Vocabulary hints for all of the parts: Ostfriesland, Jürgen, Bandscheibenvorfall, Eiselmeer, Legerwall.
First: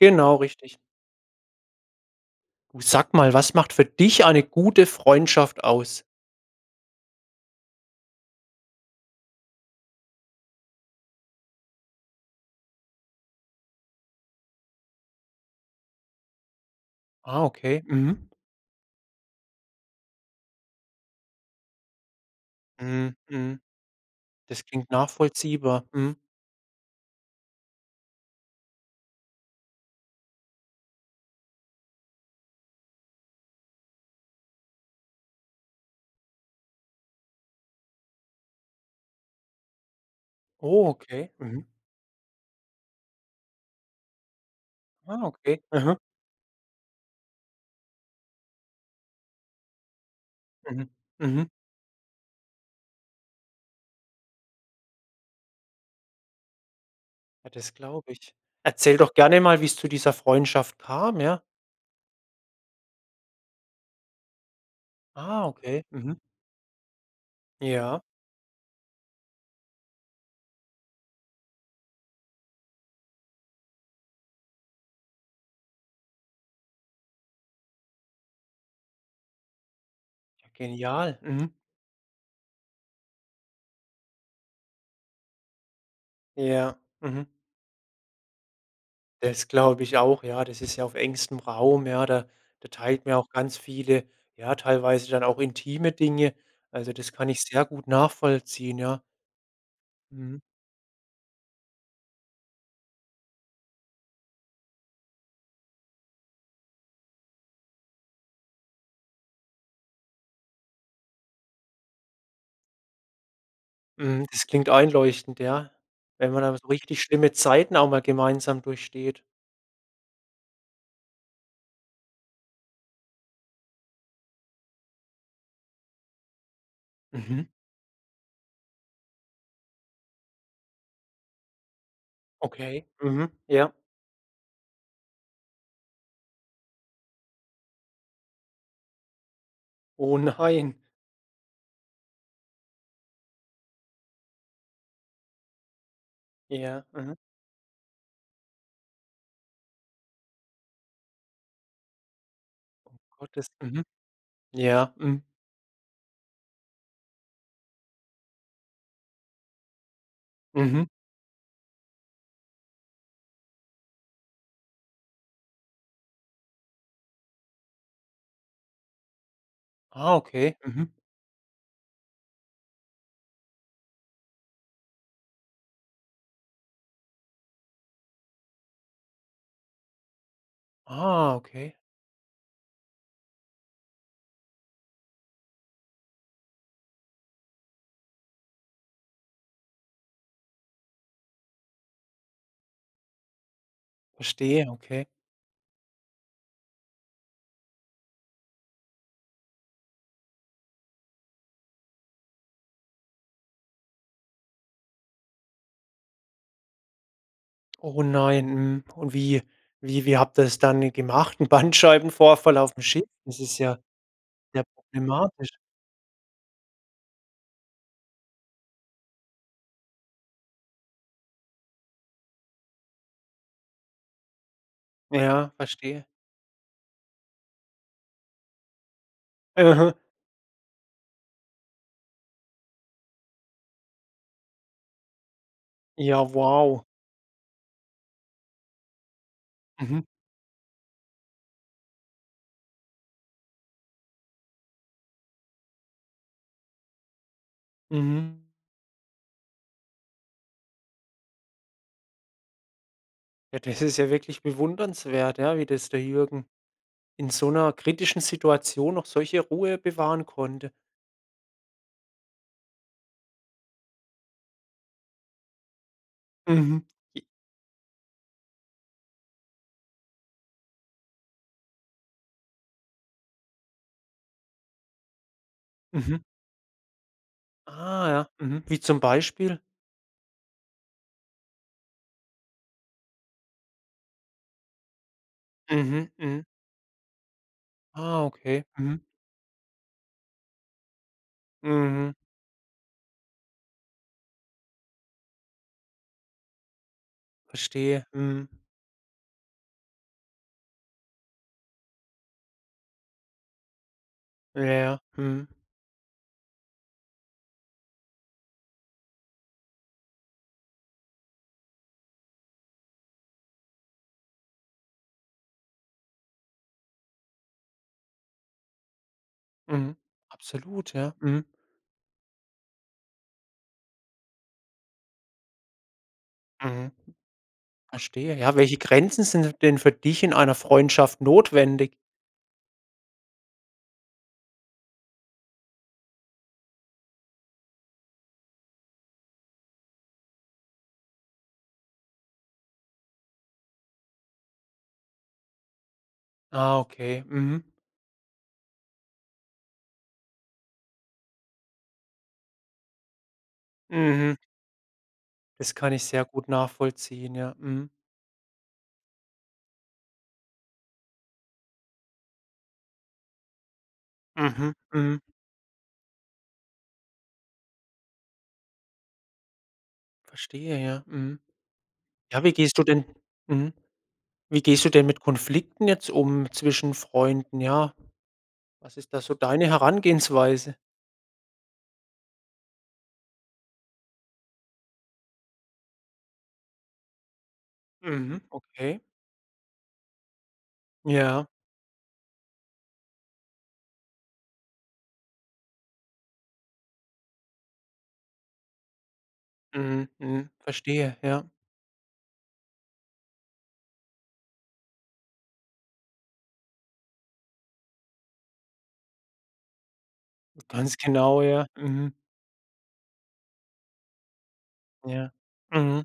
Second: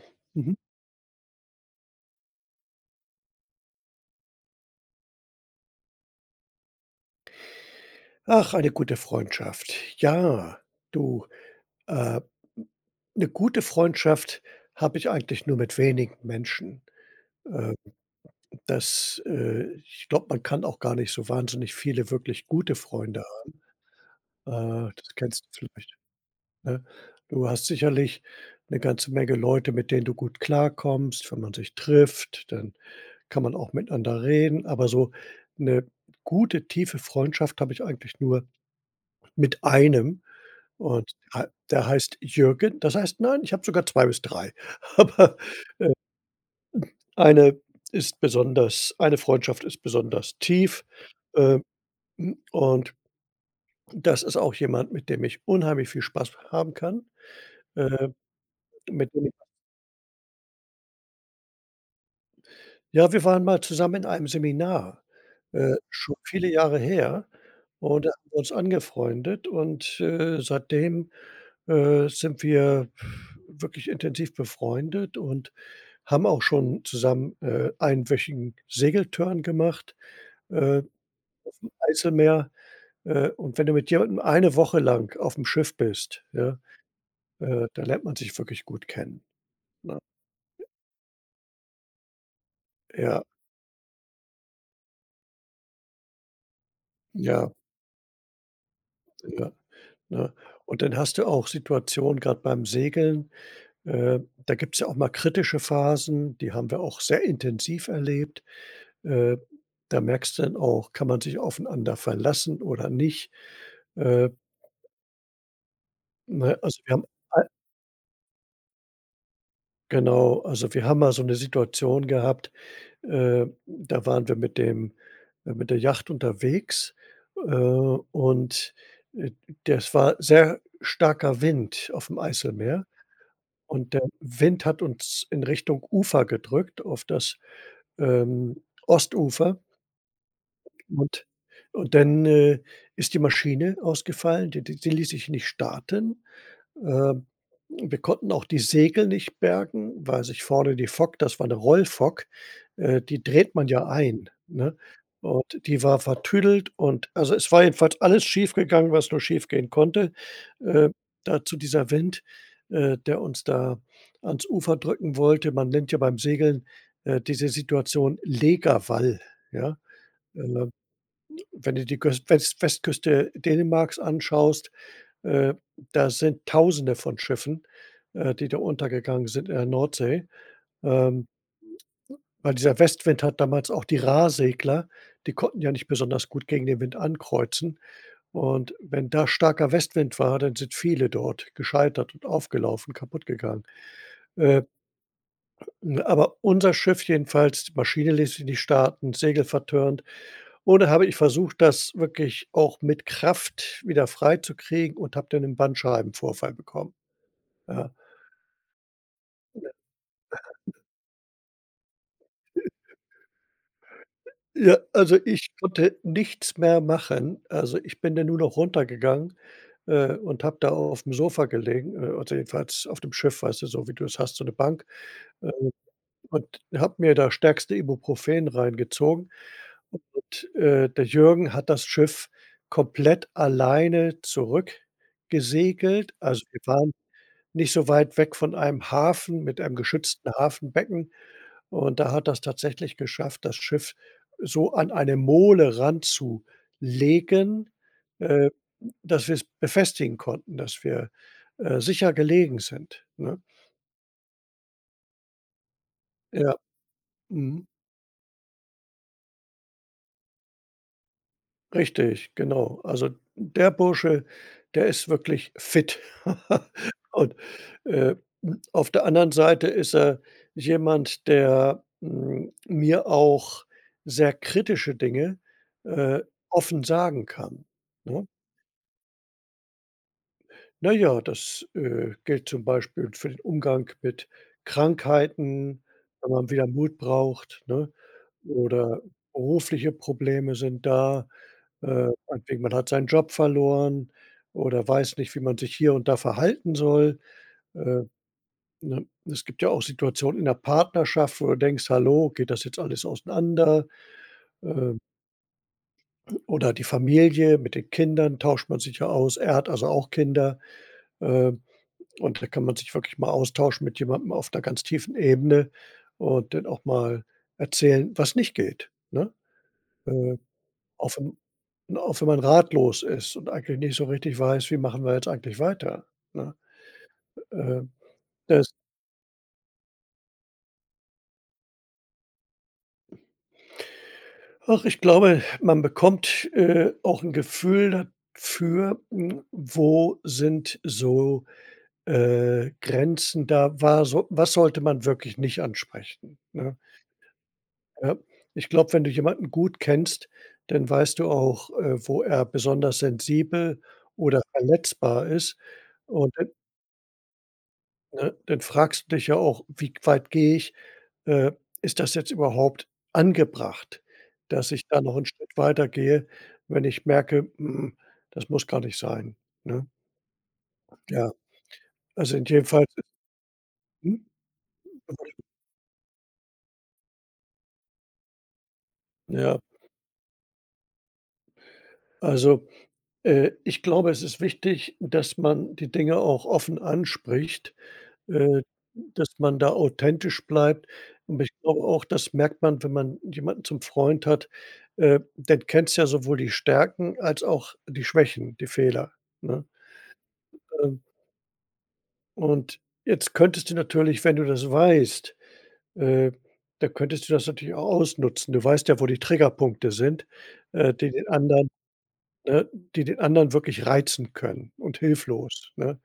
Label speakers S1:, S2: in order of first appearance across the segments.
S1: Genau,
S2: Mhm.
S1: richtig. Du, sag mal, was macht für dich eine gute Freundschaft aus?
S2: Ach, eine gute Freundschaft. Ja, du, äh, 'ne gute Freundschaft habe ich eigentlich nur mit wenigen Menschen.
S1: Ah,
S2: Äh,
S1: okay. Mhm.
S2: ich glaube, man kann auch gar nicht so wahnsinnig viele wirklich gute
S1: Mhm,
S2: Freunde
S1: mhm. Das
S2: haben.
S1: klingt
S2: Das kennst du
S1: nachvollziehbar.
S2: vielleicht,
S1: Mhm.
S2: ne? Du hast sicherlich eine ganze Menge Leute, mit denen du gut klarkommst. Wenn man sich trifft, dann kann man auch miteinander reden, aber so eine gute, tiefe Freundschaft habe ich eigentlich nur mit einem.
S1: Oh,
S2: Und
S1: okay.
S2: ha
S1: Mhm.
S2: der heißt Jürgen. Das heißt, nein, ich habe sogar 2 bis drei.
S1: Ah,
S2: Aber
S1: okay. Mhm.
S2: eine ist besonders, eine Freundschaft ist besonders tief,
S1: Mhm. Mhm.
S2: ähm, und das ist auch jemand, mit dem ich unheimlich viel Spaß haben kann,
S1: Ja, das
S2: äh,
S1: glaube ich. Erzähl
S2: mit
S1: doch
S2: dem ich
S1: gerne mal, wie es zu dieser Freundschaft kam, ja?
S2: ja, wir waren mal zusammen in einem Seminar,
S1: Ah, okay.
S2: schon
S1: Mhm.
S2: viele Jahre her,
S1: Ja.
S2: und da haben wir uns angefreundet, und, seitdem sind wir wirklich intensiv befreundet und haben auch schon zusammen, einwöchigen Segeltörn gemacht,
S1: Ja,
S2: äh,
S1: genial. Mhm.
S2: Eiselmeer. Und wenn du mit jemandem eine Woche lang auf dem Schiff bist, ja,
S1: Ja. Mhm.
S2: dann lernt man sich wirklich gut kennen,
S1: Das glaube ich
S2: ne?
S1: auch, ja. Das ist ja auf engstem Raum, ja. Da teilt man ja
S2: Ja,
S1: auch ganz viele, ja, teilweise dann auch intime Dinge. Also, das kann ich
S2: ja,
S1: sehr gut nachvollziehen, ja.
S2: ja, ne?
S1: Mhm.
S2: Und dann hast du auch Situationen, gerade beim Segeln, äh, da gibt es ja auch mal kritische Phasen, die haben wir auch sehr intensiv erlebt. Äh, Da merkst du dann auch, kann man sich aufeinander verlassen oder nicht?
S1: Mhm,
S2: Äh,
S1: das klingt einleuchtend, ja, wenn man da
S2: ne,
S1: so
S2: also, wir
S1: richtig
S2: haben
S1: schlimme
S2: a
S1: Zeiten auch mal gemeinsam durchsteht.
S2: genau, also, wir haben mal so eine Situation gehabt, da waren wir mit dem mit der Yacht unterwegs,
S1: Mhm.
S2: äh, und, äh, das war sehr starker Wind auf dem Eiselmeer,
S1: Okay. Mhm. Ja.
S2: und der Wind hat uns in Richtung Ufer gedrückt, auf das, ähm, Ostufer.
S1: Oh nein.
S2: Und und dann, ist die Maschine ausgefallen, die ließ sich nicht starten.
S1: Ja. Mhm.
S2: Ähm, Wir konnten auch die Segel nicht bergen, weil sich vorne die Fock, das war 'ne Rollfock, die
S1: Gottes.
S2: dreht man
S1: Mhm.
S2: ja ein, ne?
S1: Ja. Mhm.
S2: Und die war vertüdelt, und also, es war jedenfalls alles schiefgegangen, was nur schiefgehen konnte.
S1: Mhm.
S2: Äh, Dazu dieser Wind, der uns da ans Ufer drücken wollte. Man nennt ja beim Segeln, diese Situation Legerwall, ja?
S1: Ah, okay.
S2: Äh
S1: Mhm.
S2: Wenn du die Küst Westküste Dänemarks anschaust, äh, da sind Tausende von Schiffen, die da untergegangen sind in der Nordsee. Ähm,
S1: Ah, okay.
S2: Weil dieser Westwind hat damals auch die Rahsegler, die konnten ja nicht besonders gut gegen den Wind ankreuzen. Und wenn da starker Westwind war, dann sind viele dort gescheitert und aufgelaufen, kaputtgegangen. Äh,
S1: Verstehe, okay.
S2: aber unser Schiff jedenfalls, die Maschine ließ sich nicht starten, Segel vertörnt. Oder habe ich versucht, das wirklich auch mit Kraft wieder freizukriegen, und habe dann 'nen Bandscheibenvorfall bekommen, ja.
S1: Oh nein, mhm. Und wie habt ihr's dann gemacht? Ein Bandscheibenvorfall auf dem Schiff? Das ist ja sehr
S2: Ja, also, ich
S1: problematisch.
S2: konnte nichts mehr machen. Also, ich bin dann nur noch runtergegangen, und habe da aufm Sofa gelegen, also, jedenfalls auf dem Schiff, weißt du, so wie du es hast, so 'ne Bank, äh,
S1: Ja, verstehe.
S2: und habe mir das stärkste Ibuprofen reingezogen.
S1: Mhm.
S2: Und, der Jürgen hat das Schiff komplett alleine zurückgesegelt.
S1: Ja,
S2: Also, wir
S1: wow.
S2: waren nicht so weit weg von einem Hafen mit einem
S1: Mhm,
S2: geschützten Hafenbecken. Und da hat das tatsächlich geschafft, das Schiff so an eine Mole ranzulegen,
S1: mhm.
S2: äh, dass wir es befestigen konnten, dass wir, sicher gelegen sind, ne?
S1: Ja, das ist ja wirklich bewundernswert, ja, wie das der Jürgen
S2: Ja,
S1: in so
S2: mhm.
S1: einer kritischen Situation noch solche Ruhe bewahren konnte.
S2: Richtig, genau. Also, der Bursche, der ist wirklich fit.
S1: Mhm. J
S2: Und, äh, auf der anderen Seite ist er jemand, der, mir auch sehr kritische Dinge,
S1: mhm.
S2: äh, offen sagen kann,
S1: Ah,
S2: ne?
S1: ja. Mhm. Wie zum Beispiel?
S2: Naja, das, gilt zum Beispiel für den Umgang mit Krankheiten,
S1: Mhm,
S2: wenn
S1: mhm.
S2: man wieder Mut braucht, ne?
S1: Ah, okay. Mhm.
S2: Oder berufliche Probleme sind da.
S1: Mhm.
S2: Meinetwegen, man hat seinen Job verloren oder weiß nicht, wie man sich hier und da verhalten soll. Äh,
S1: Verstehe. Mhm.
S2: ne? Es gibt ja auch Situationen in der Partnerschaft, wo du denkst: „Hallo, geht das jetzt alles auseinander?“
S1: Ja, ja.
S2: Ähm,
S1: Mhm.
S2: oder die Familie mit den Kindern, tauscht man sich ja aus. Er hat also auch Kinder. Ähm Und da kann man sich wirklich mal austauschen mit jemandem auf einer ganz tiefen Ebene und dann auch mal erzählen, was nicht geht, ne?
S1: Mhm.
S2: Äh,
S1: Absolut,
S2: auch
S1: ja.
S2: wenn,
S1: Mhm.
S2: ne, auch wenn man ratlos ist und eigentlich nicht so richtig weiß, wie machen wir jetzt eigentlich weiter, ne?
S1: Mhm.
S2: Äh,
S1: Verstehe. Ja,
S2: das
S1: welche Grenzen sind denn für dich in einer Freundschaft notwendig?
S2: ach, ich glaube, man bekommt, auch 'n Gefühl dafür, hm, wo sind so, Grenzen, da war so was sollte man wirklich nicht ansprechen, ne?
S1: Ah, okay. Mhm.
S2: Ja, ich glaube, wenn du jemanden gut kennst, dann weißt du auch, wo er besonders sensibel
S1: Mhm.
S2: oder verletzbar ist.
S1: Das kann ich sehr
S2: Und dann,
S1: gut nachvollziehen, ja. Mhm.
S2: ne, dann fragst du dich ja auch: „Wie weit gehe ich? Äh, Ist das jetzt überhaupt angebracht, dass
S1: Mhm.
S2: ich da noch
S1: Mhm.
S2: 'n Schritt weiter gehe, wenn ich merke, hm, das muss gar nicht sein“, ne?
S1: Verstehe, ja.
S2: Ja,
S1: Mhm.
S2: also in
S1: Ja, wie
S2: jedem
S1: gehst
S2: Fall,
S1: du denn mhm.
S2: hm?
S1: Wie gehst du denn mit Konflikten jetzt um zwischen Freunden? Ja, was ist da so
S2: Ja,
S1: deine Herangehensweise?
S2: also, ich glaube, es ist wichtig, dass man die Dinge auch offen anspricht.
S1: Mhm.
S2: Äh,
S1: Okay.
S2: Dass man da authentisch bleibt. Aber
S1: Ja.
S2: ich glaube auch, das merkt man, wenn man jemanden zum Freund hat, dann kennst du ja sowohl die Stärken als auch die Schwächen, die Fehler, ne?
S1: Mhm. Mhm.
S2: Ähm,
S1: Verstehe, ja.
S2: und jetzt könntest du natürlich, wenn du das weißt, äh, da könntest du das natürlich auch ausnutzen. Du weißt ja, wo die Triggerpunkte sind,
S1: Ganz
S2: die den
S1: genau, ja.
S2: anderen,
S1: Mhm.
S2: ne die den anderen wirklich reizen können und
S1: Ja.
S2: hilflos, ne?
S1: Mhm.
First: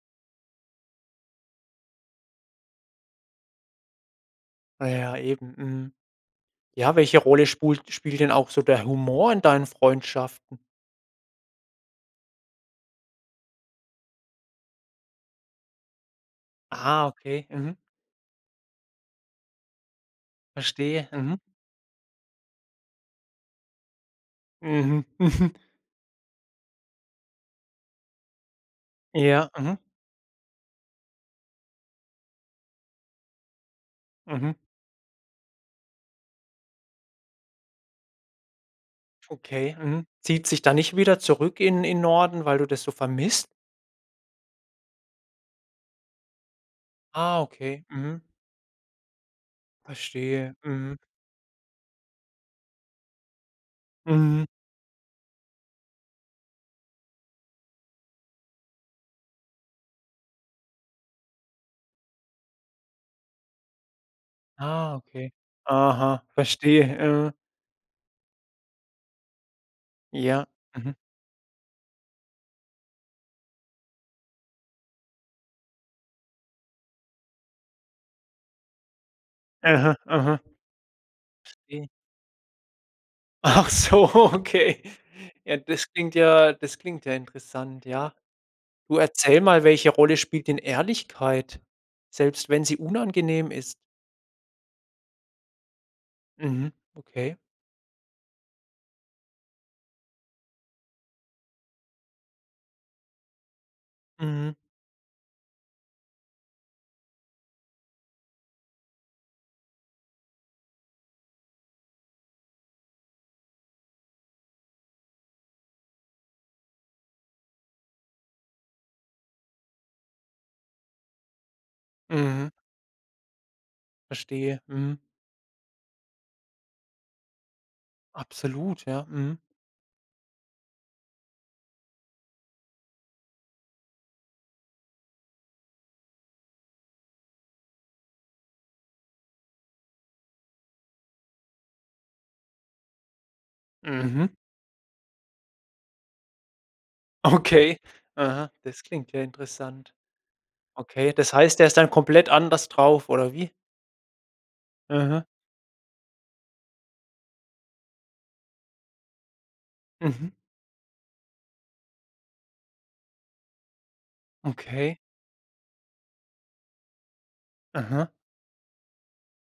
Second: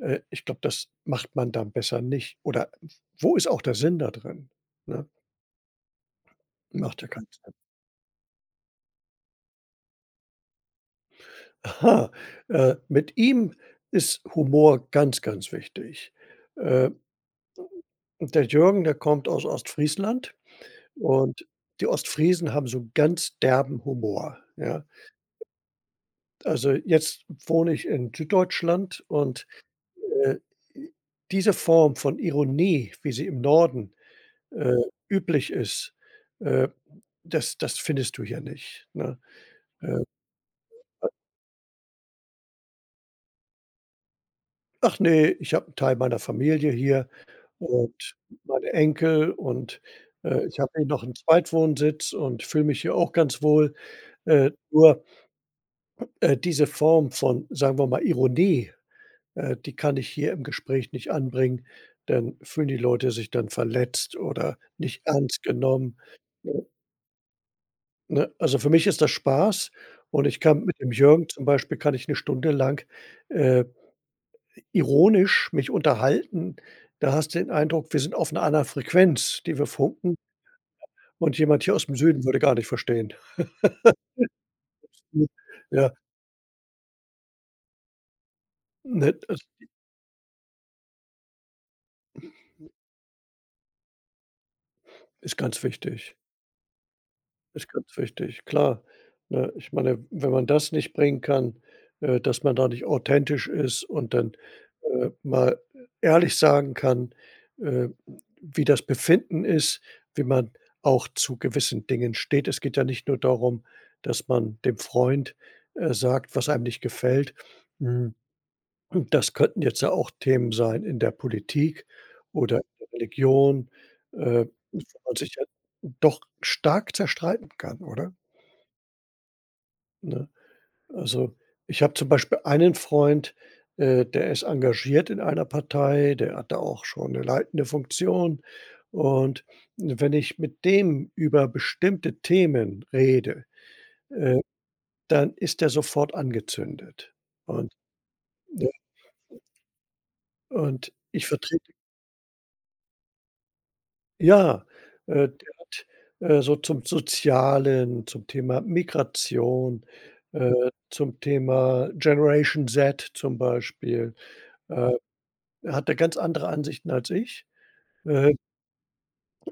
S2: Ich glaube, das macht man dann besser nicht. Oder wo ist auch der Sinn da drin,
S1: Ah
S2: ne?
S1: ja, eben, mhm. Ja,
S2: Macht ja
S1: welche
S2: keinen
S1: Rolle
S2: Sinn.
S1: spult spielt denn auch so der Humor in deinen Freundschaften?
S2: Aha, mit ihm ist Humor ganz, ganz wichtig. Äh,
S1: Ah, okay, mhm,
S2: und der Jürgen, der kommt aus Ostfriesland,
S1: verstehe, mhm,
S2: und die Ostfriesen haben so 'n ganz derben Humor, ja?
S1: mhm, mhm.
S2: Also, jetzt wohne ich in Süddeutschland, und,
S1: Ja, mhm,
S2: äh, diese Form von Ironie, wie sie im Norden,
S1: mhm,
S2: äh, üblich ist, äh das findest du hier nicht, ne?
S1: okay,
S2: Äh,
S1: mhm. Zieht sich da nicht wieder zurück in Norden, weil du das so vermisst?
S2: Ach ne, ich habe 'n Teil meiner Familie hier
S1: Ah, okay,
S2: und
S1: mhm,
S2: meine Enkel und,
S1: verstehe,
S2: ich habe hier
S1: mhm,
S2: noch 'n Zweitwohnsitz und fühle mich hier auch ganz wohl.
S1: mhm.
S2: Nur, diese Form von, sagen wir mal, Ironie, die kann ich hier im Gespräch nicht anbringen, dann fühlen die Leute sich dann verletzt oder
S1: Ah,
S2: nicht
S1: okay.
S2: ernst genommen,
S1: Aha,
S2: ne?
S1: verstehe, äh,
S2: Ne? Also, für mich ist das Spaß, und ich
S1: ja,
S2: kann mit dem
S1: mhm,
S2: Jürgen zum Beispiel, kann ich 'ne Stunde lang, äh ironisch mich unterhalten. Da hast du den Eindruck, wir sind auf 'ner anderen Frequenz, die wir
S1: aha,
S2: funken,
S1: aha,
S2: und jemand hier
S1: verstehe.
S2: aus'm Süden würde gar nicht verstehen.
S1: Ach so, okay. Ja,
S2: Ja,
S1: das klingt ja interessant, ja. Du,
S2: ne, das
S1: erzähl mal, welche Rolle spielt denn Ehrlichkeit, selbst wenn sie unangenehm ist?
S2: ist ganz wichtig.
S1: Mhm, okay.
S2: Ist ganz wichtig, klar. Ne, ich meine, wenn man das nicht bringen kann, dass man da nicht authentisch ist und dann,
S1: Mhm,
S2: mal ehrlich sagen kann, äh, wie das Befinden ist, wie man auch zu gewissen Dingen steht. Es geht ja nicht nur darum, dass man dem Freund, sagt, was einem nicht gefällt. Hm. Und das könnten jetzt ja auch Themen sein in der Politik
S1: mhm,
S2: oder in der Religion, äh,
S1: verstehe.
S2: wo
S1: Mhm,
S2: man sich ja doch stark zerstreiten kann, oder?
S1: absolut, ja. Mhm,
S2: Ne? Also, ich habe zum Beispiel einen Freund, der ist engagiert in einer Partei, der hat da auch schon eine leitende Funktion. Und wenn ich mit dem über bestimmte Themen rede,
S1: mhm,
S2: äh, dann ist er sofort angezündet. Und,
S1: okay. Aha,
S2: ne
S1: das klingt ja interessant.
S2: und
S1: Okay,
S2: ich
S1: das heißt, der
S2: vertrete
S1: ist dann komplett anders drauf oder wie?
S2: ja,
S1: Mhm,
S2: der hat, so zum Sozialen, zum Thema Migration,
S1: mhm,
S2: zum Thema Generation Z zum Beispiel, äh,
S1: okay.
S2: hat er ganz andere Ansichten als ich,
S1: Aha.
S2: äh,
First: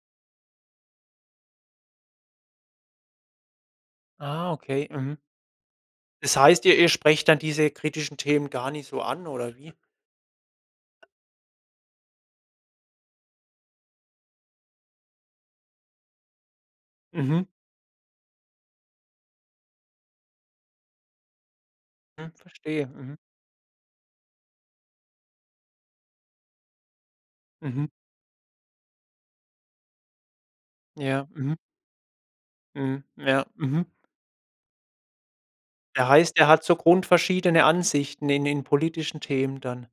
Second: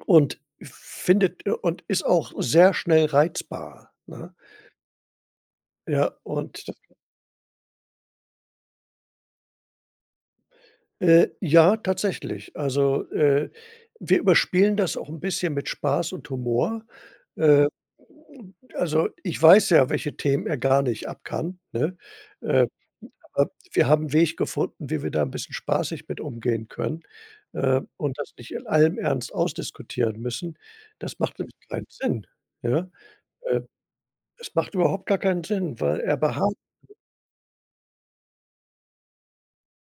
S2: und findet und ist auch sehr schnell reizbar, ne?
S1: Ah, okay. Mhm.
S2: Ja,
S1: Das
S2: und
S1: heißt, ihr sprecht dann diese kritischen Themen gar nicht so an oder wie?
S2: Ja, tatsächlich. Also, wir überspielen das auch ein bisschen mit Spaß und Humor.
S1: Mhm,
S2: Äh, also, ich weiß ja, welche Themen er gar nicht ab kann, ne?
S1: mhm,
S2: Äh,
S1: verstehe. Mhm,
S2: aber wir haben 'n Weg gefunden, wie wir da ein bisschen spaßig mit umgehen können,
S1: mhm,
S2: und das nicht in allem Ernst ausdiskutieren müssen. Das
S1: ja,
S2: macht nämlich
S1: mhm,
S2: keinen Sinn, ja?
S1: mhm, ja,
S2: Äh,
S1: mhm.
S2: Es macht überhaupt gar keinen Sinn, weil
S1: Der
S2: er
S1: heißt, er
S2: beharrt.
S1: hat so grundverschiedene Ansichten in politischen Themen dann.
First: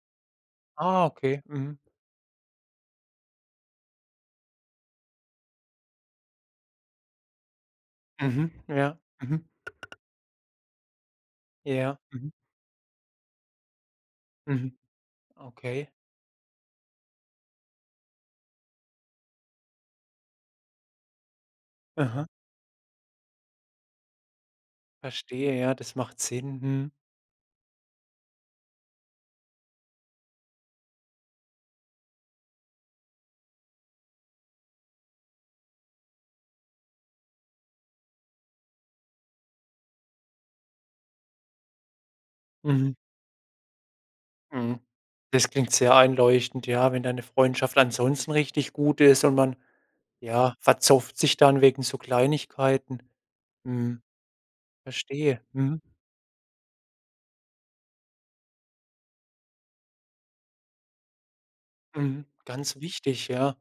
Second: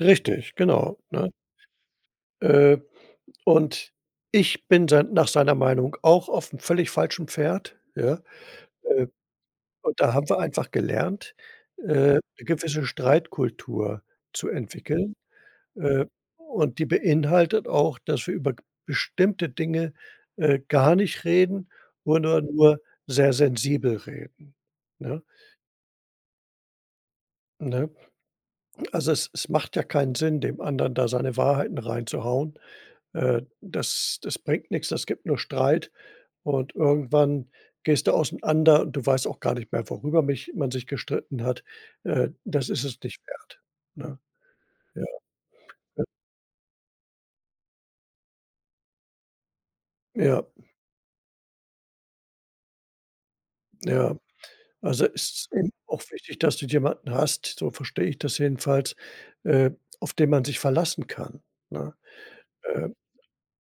S2: Richtig, genau,
S1: Ah,
S2: ne?
S1: okay. Mhm.
S2: Äh Und ich bin sein nach seiner Meinung auch auf auf'm völlig falschen Pferd, ja?
S1: Mhm. Ja.
S2: Äh,
S1: Mhm.
S2: und da haben wir einfach gelernt,
S1: Ja.
S2: 'ne
S1: Mhm.
S2: gewisse Streitkultur zu
S1: Mhm.
S2: entwickeln,
S1: Okay.
S2: äh, und die beinhaltet auch, dass wir über g bestimmte Dinge, gar nicht reden
S1: Aha.
S2: oder nur sehr sensibel reden, ne?
S1: Verstehe, ja, das macht Sinn. Mhm.
S2: Ne? Also, es macht ja keinen Sinn, dem anderen da seine Wahrheiten reinzuhauen. Das bringt nix, das gibt nur Streit. Und irgendwann gehst du auseinander und du weißt auch gar nicht mehr, worüber mich man sich gestritten hat. Das ist
S1: Mhm.
S2: es nicht wert, ne?
S1: Mhm.
S2: Ja,
S1: Das klingt sehr einleuchtend, ja, wenn deine Freundschaft ansonsten richtig gut ist und man,
S2: ja,
S1: ja, verzofft sich dann wegen so Kleinigkeiten. Mhm.
S2: ja. Also, es
S1: Verstehe.
S2: ist eben
S1: Mhm.
S2: auch wichtig, dass du jemanden hast, so verstehe ich das jedenfalls, äh, auf den man sich verlassen kann, ne?
S1: Mhm. Ganz
S2: Äh,
S1: wichtig, ja.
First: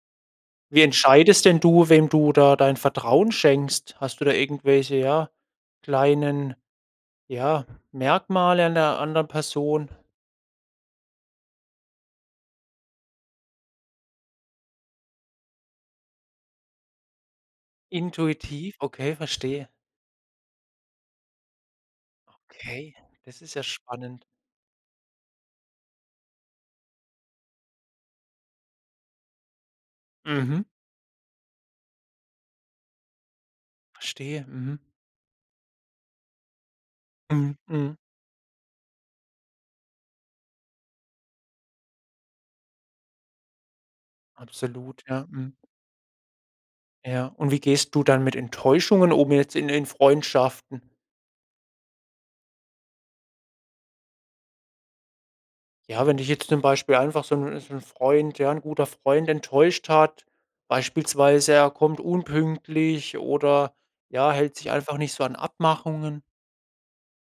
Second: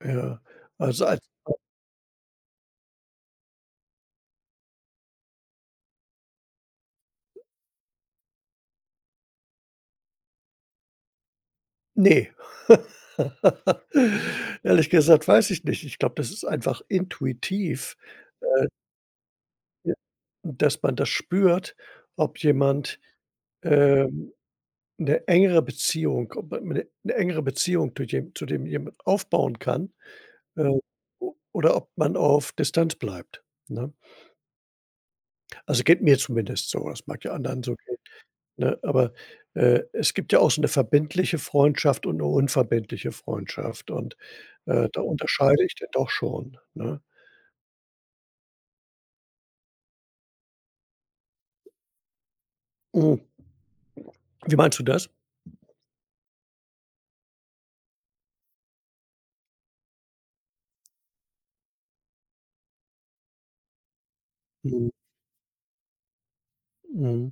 S2: ja,
S1: Wie
S2: also, als
S1: entscheidest denn du, wem du da dein Vertrauen schenkst? Hast du da irgendwelche, ja, kleinen, ja, Merkmale an der anderen Person?
S2: ne. Ehrlich gesagt, weiß ich nicht. Ich glaube, das ist einfach intuitiv,
S1: Intuitiv? Okay, verstehe.
S2: ja, dass man das spürt, ob
S1: Okay,
S2: jemand,
S1: das ist ja spannend.
S2: ähm eine engere Beziehung ob man eine 'ne engere Beziehung zu dem jemand aufbauen kann,
S1: Mhm,
S2: äh, o oder ob man auf Distanz bleibt, ne?
S1: verstehe. Mhm.
S2: Also, geht mir zumindest so. Das mag ja
S1: Mhm,
S2: anderen so
S1: mhm.
S2: gehen, ne? Aber, es gibt ja auch so 'ne verbindliche Freundschaft und eine unverbindliche Freundschaft und, da
S1: Absolut, ja, mhm.
S2: unterscheide ich denn doch schon, ne?
S1: Ja, und wie gehst du dann mit Enttäuschungen um jetzt in Freundschaften?
S2: Mhm. Wie meinst du das?
S1: Ja, wenn dich jetzt zum Beispiel einfach so 'n Freund, ja, ein guter Freund enttäuscht hat, beispielsweise er kommt unpünktlich oder, ja, hält sich
S2: Mhm,
S1: einfach nicht so an Abmachungen.
S2: mhm.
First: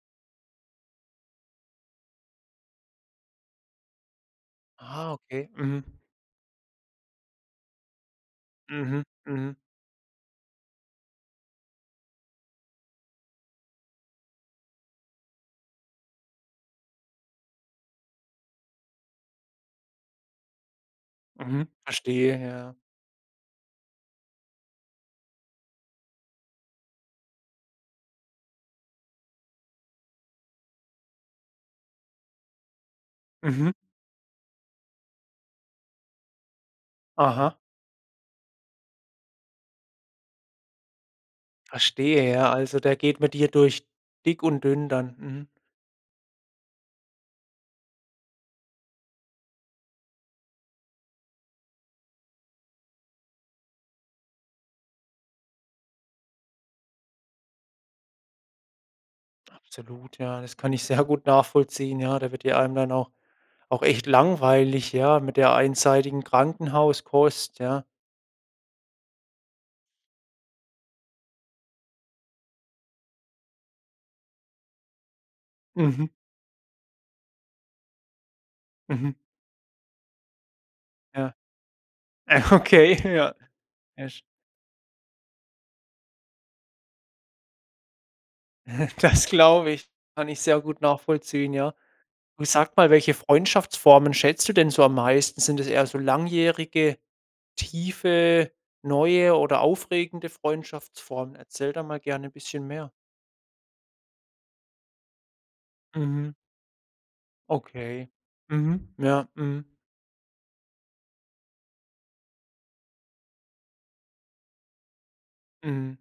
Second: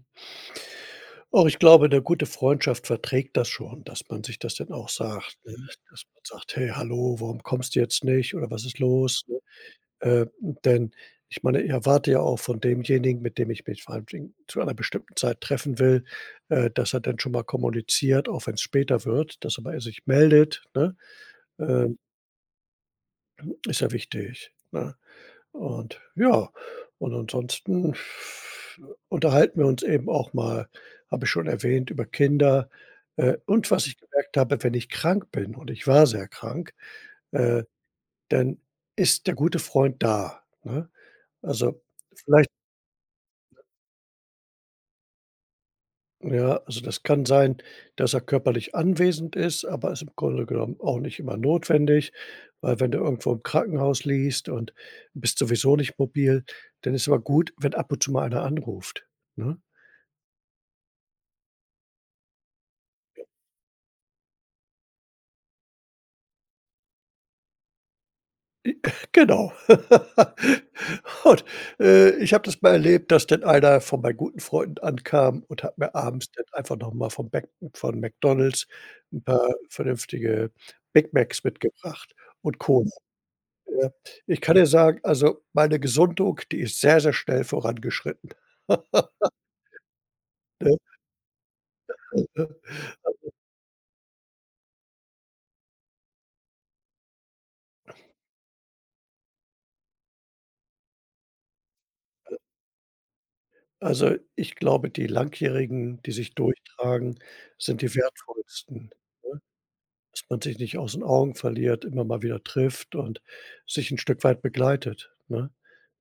S2: Oh, ich glaube, 'ne gute Freundschaft verträgt das schon, dass man sich das dann auch
S1: Ah,
S2: sagt,
S1: okay.
S2: ne? Mhm.
S1: Mhm.
S2: Dass man sagt: „Hey, hallo, warum kommst du jetzt nicht oder was ist
S1: Mhm.
S2: los?“, ne?
S1: Mhm.
S2: Äh, Denn ich meine, ich erwarte ja auch von demjenigen, mit dem ich mich vor allen Dingen zu einer bestimmten Zeit treffen will, dass er dann schon mal kommuniziert, auch wenn's später wird, dass aber er sich meldet, ne?
S1: Mhm.
S2: Ähm,
S1: Verstehe, ja.
S2: Ist ja wichtig, ne? Und ja, und ansonsten unterhalten wir uns eben auch mal, habe ich schon erwähnt, über Kinder. Und
S1: Mhm.
S2: was ich gemerkt habe, wenn ich krank bin, und ich war sehr krank,
S1: Aha.
S2: äh, dann ist der gute Freund da, ne? Also,
S1: Verstehe,
S2: vielleicht
S1: ja. Also, der geht mit dir durch dick und dünn dann. Mhm.
S2: ja, also das kann sein, dass er körperlich anwesend ist, aber ist im Grunde genommen auch nicht immer notwendig, weil wenn du irgendwo im Krankenhaus liegst und bist sowieso nicht mobil, dann ist aber gut, wenn ab und zu mal einer anruft, ne?
S1: Absolut, ja. Das kann ich sehr gut nachvollziehen, ja. Da wird dir einem dann auch echt langweilig, ja, mit der einseitigen Krankenhauskost, ja.
S2: Genau. Und, ich habe das mal erlebt, dass dann einer von meinen guten Freunden ankam und hat mir
S1: Mhm.
S2: abends dann einfach noch mal vom Mac von McDonald's
S1: Mhm.
S2: ein paar vernünftige Big
S1: Ja.
S2: Macs mitgebracht und Cola,
S1: Okay, ja.
S2: ja.
S1: Esch
S2: Ich kann dir sagen, also, meine Gesundung, die ist sehr, sehr schnell vorangeschritten.
S1: das glaube ich. Kann ich sehr
S2: Ne,
S1: gut nachvollziehen, ja. Du,
S2: ne?
S1: sag mal, welche Freundschaftsformen schätzt du denn so am meisten? Sind es eher so langjährige, tiefe, neue oder aufregende Freundschaftsformen? Erzähl da mal gerne ein bisschen mehr.
S2: Also, ich glaube, die Langjährigen, die sich
S1: Mhm,
S2: durchtragen, sind die
S1: okay. Mhm,
S2: wertvollsten,
S1: ja,
S2: ne?
S1: mhm,
S2: Dass man sich nicht aus den Augen verliert, immer mal wieder trifft und sich 'n Stück weit begleitet, ne?
S1: mhm,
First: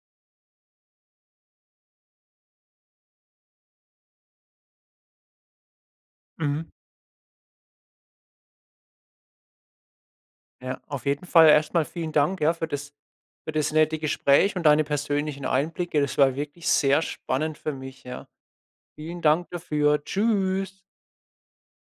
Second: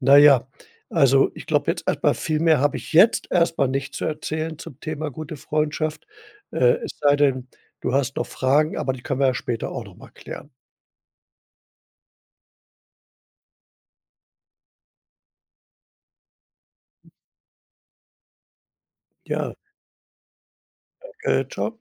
S2: Na ja, also, ich glaube jetzt erst mal, viel mehr habe ich jetzt erst mal nicht zu erzählen zum Thema gute Freundschaft,
S1: mhm.
S2: es sei denn, du hast noch Fragen, aber die können wir ja später auch noch mal klären.
S1: Ja, auf jeden Fall erstmal vielen Dank, ja, für das nette Gespräch und deine persönlichen Einblicke. Das war wirklich sehr spannend für mich, ja. Vielen Dank
S2: Ja,
S1: dafür. Tschüss.
S2: tschau.